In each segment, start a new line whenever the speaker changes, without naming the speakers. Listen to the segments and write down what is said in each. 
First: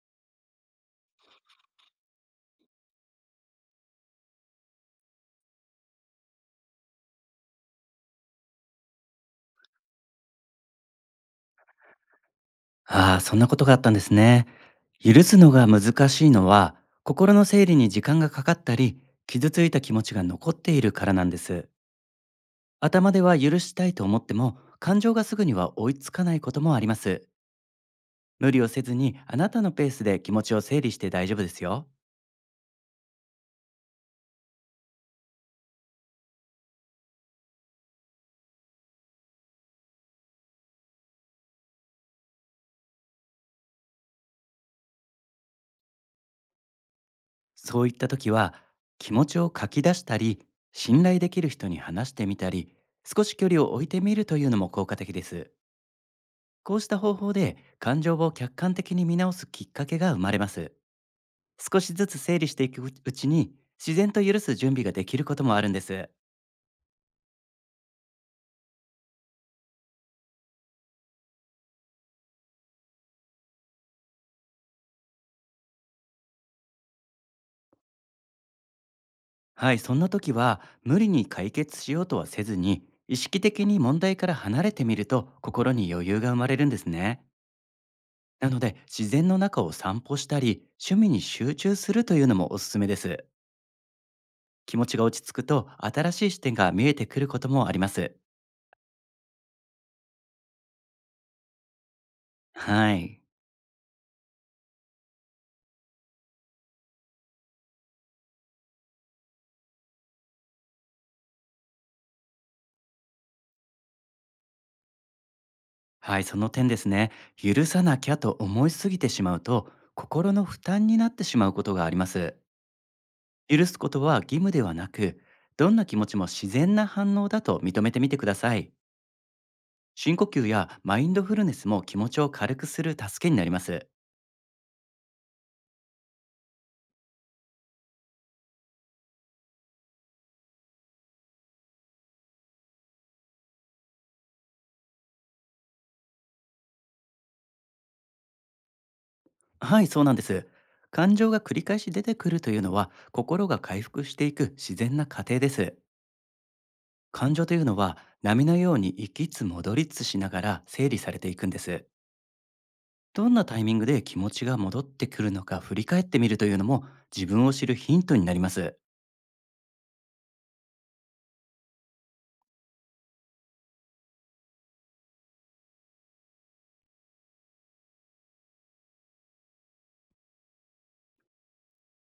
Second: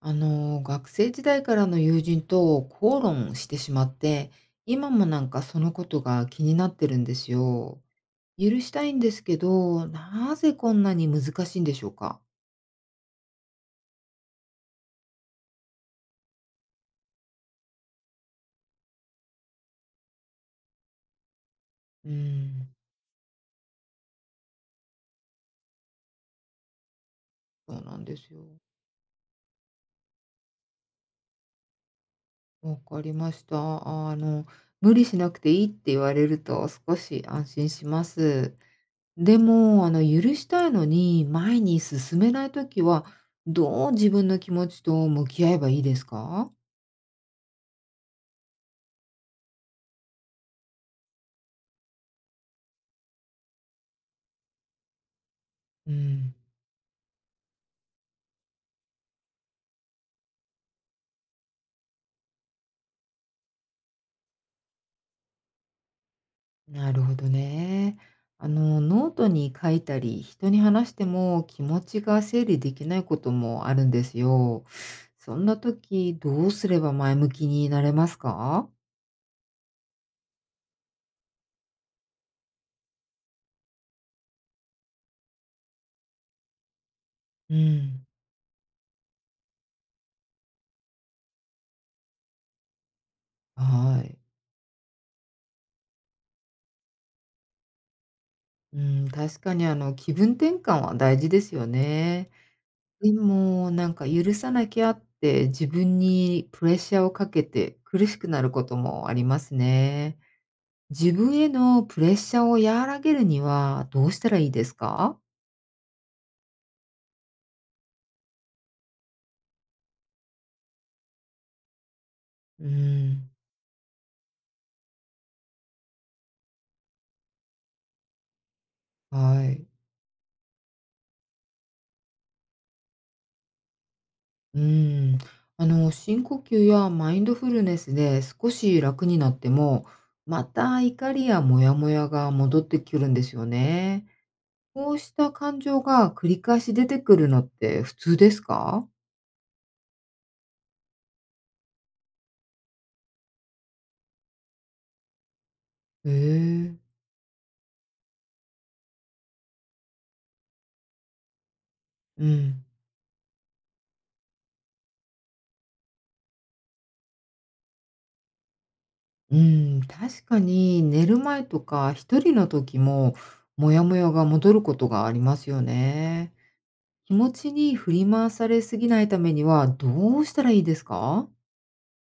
学生時代からの友人と口論してしまって、今もなんかそのことが気になってるんですよ。許したいんですけど、なぜこんなに難しいんでしょうか？
ああ、そんなことがあったんですね。許すのが難しいのは、心の整理に時間がかかったり、傷ついた気持ちが残っているからなんです。
うーん、
頭では許したいと思っても、感情がすぐには追いつかないこともあります。
そうなんですよ。
無理をせずに、あなたのペースで気持ちを整理して大丈夫ですよ。
わかりました。無理しなくていいって言われると少し安心します。でも、許したいのに前に進めないときは、どう自分の気持ちと向き合えばいいですか？
そういった時は、気持ちを書き出したり、信頼できる人に話してみたり、少し距離を置いてみるというのも効果的です。
うん。
こうした方法で感情を客観的に見直すきっかけが生まれます。少しずつ整理していくうちに、自然と許す準備ができることもあるんです。
なるほどね。ノートに書いたり、人に話しても気持ちが整理できないこともあるんですよ。そんな時、どうすれば前向きになれますか？
はい、そんな時は無理に解決しようとはせずに、意識的に問題から離れてみると心に余裕が生まれるんですね。
うん、
なので、自然の中を散歩したり趣味に集中するというのもおすすめです。
はい。
気持ちが落ち着くと、新しい視点が見えてくることもあります。
うん、確かに気分転換は大事ですよね。
は
で
い。
も、なんか許さなきゃって自分にプレッシャーをかけて苦しくなることもありますね。自分へのプレッシャーを和らげるにはどうしたらいいですか？
はい、その点ですね。許さなきゃと思いすぎてしまうと、心の負担になってしまうことがあります。
うん、
許すことは義務ではなく、どんな気持ちも自然な反応だと認めてみてください。
はい。
深呼吸やマインドフルネスも気持ちを軽くする助けになります。
うん。深呼吸やマインドフルネスで少し楽になっても、また怒りやモヤモヤが戻ってくるんですよね。こうした感情が繰り返し出てくるのって普通ですか？
はい、そうなんです。感情が繰り返し出てくるというのは、心が回復していく自然な過程です。
へえ。
感情というのは、波のように行きつ戻りつしながら整理されていくんです。
うん。
どんなタイミングで気持ちが戻ってくるのか振り返ってみるというのも、自分を知るヒントになります。
うん、確かに寝る前とか一人の時もモヤモヤが戻ることがありますよね。気持ちに振り回されすぎないためにはどうしたらいいですか？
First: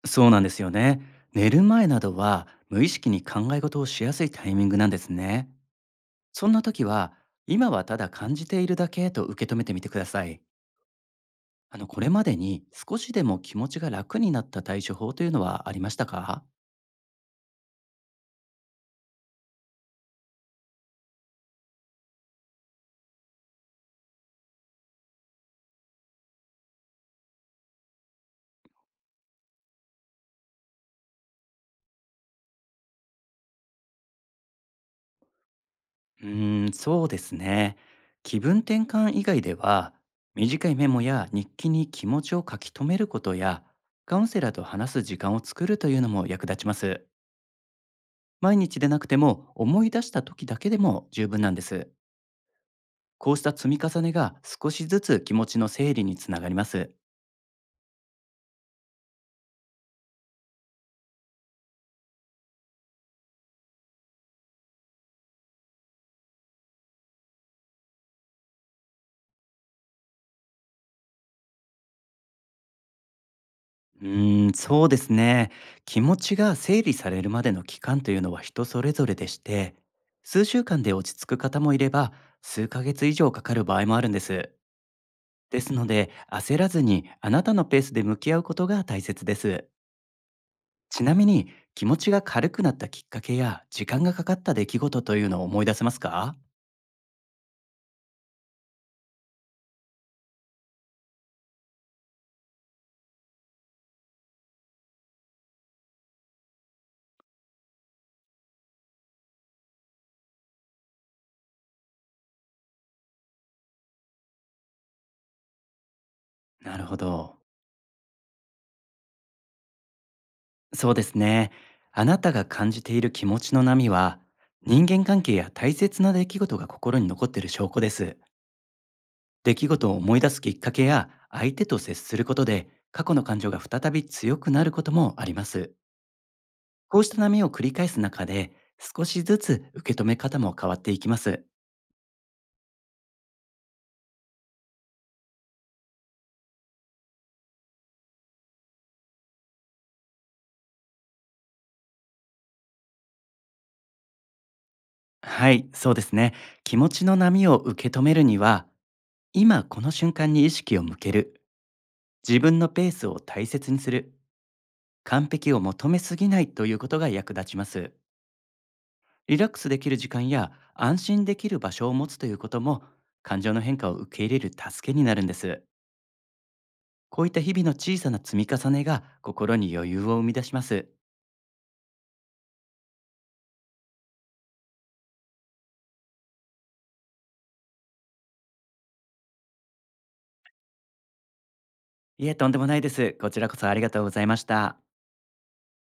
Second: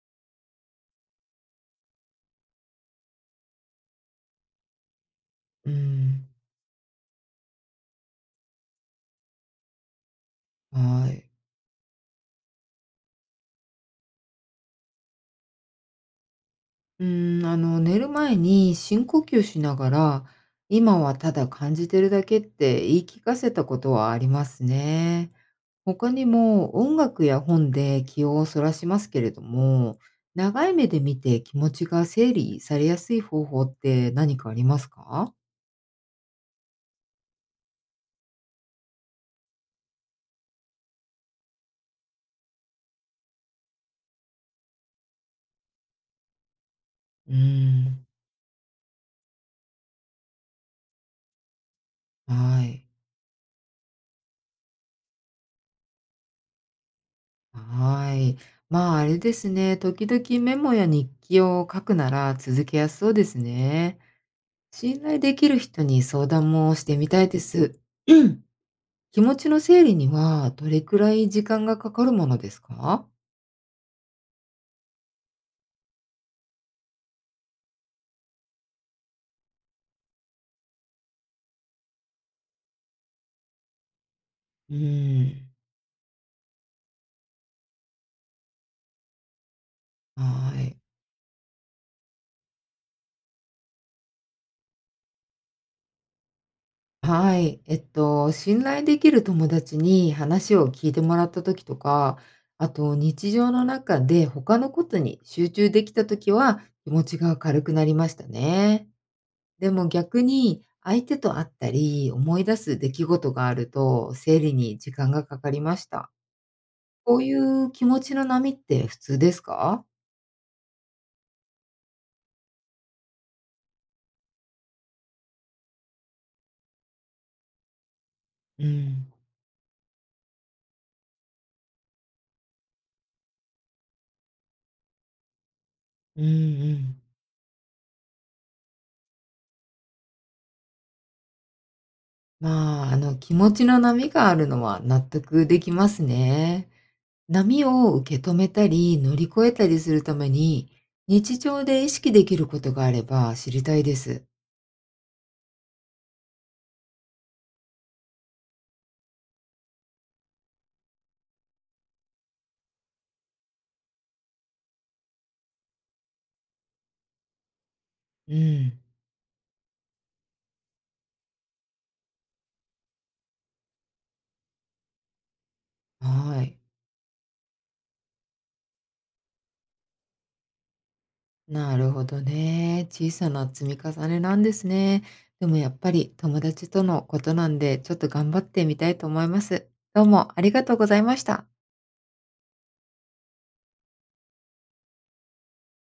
そうなんですよね。寝る前などは、無意識に考え事をしやすいタイミングなんですね。
うん、
そんな時は、今はただ感じているだけと受け止めてみてください。
はい。
あの、これまでに少しでも気持ちが楽になった対処法というのはありましたか？
うん、寝る前に深呼吸しながら、今はただ感じてるだけって言い聞かせたことはありますね。他にも音楽や本で気をそらしますけれども、長い目で見て気持ちが整理されやすい方法って何かありますか？
うーん、そうですね。気分転換以外では、短いメモや日記に気持ちを書き留めることや、カウンセラーと話す時間を作るというのも役立ちます。
うーん、
毎日でなくても、思い出した時だけでも十分なんです。
はい。
こうした積み重ねが少しずつ気持ちの整理につながります。
はい。まあ、あれですね。時々メモや日記を書くなら続けやすそうですね。信頼できる人に相談もしてみたいです。気持ちの整理にはどれくらい時間がかかるものですか？
うーん、そうですね。気持ちが整理されるまでの期間というのは人それぞれでして、数週間で落ち着く方もいれば、数ヶ月以上かかる場合もあるんです。
うーん。
ですので、焦らずにあなたのペースで向き合うことが大切です。
はい。
ちなみに、気持ちが軽くなったきっかけや時間がかかった出来事というのを思い出せますか？
はい。信頼できる友達に話を聞いてもらった時とか、あと日常の中で他のことに集中できた時は気持ちが軽くなりましたね。でも逆に相手と会ったり思い出す出来事があると整理に時間がかかりました。
なるほ
こうい
ど。
う気持ちの波って普通ですか？
そうですね。あなたが感じている気持ちの波は、人間関係や大切な出来事が心に残っている証拠です。
うん、
出来事を思い出すきっかけや相手と接することで、過去の感情が再び強くなることもあります。
うんう
こ
ん。
うした波を繰り返す中で、少しずつ受け止め方も変わっていきます。
まあ、気持ちの波があるのは納得できますね。波を受け止めたり、乗り越えたりするために、日常で意識できることがあれば知りたいです。
はい、そうですね。気持ちの波を受け止めるには、今この瞬間に意識を向ける、自分のペースを大切にする、完璧を求めすぎないということが役立ちます。
うん。
リラックスできる時間や安心できる場所を持つということも、感情の変化を受け入れる助けになるんです。
はい。
こういった日々の小さな積み重ねが心に余裕を生み出します。
なるほどね。小さな積み重ねなんですね。でもやっぱり友達とのことなんで、ちょっと頑張ってみたいと思います。どうもありがとうございました。
いえ、とんでもないです。こちらこそありがとうございました。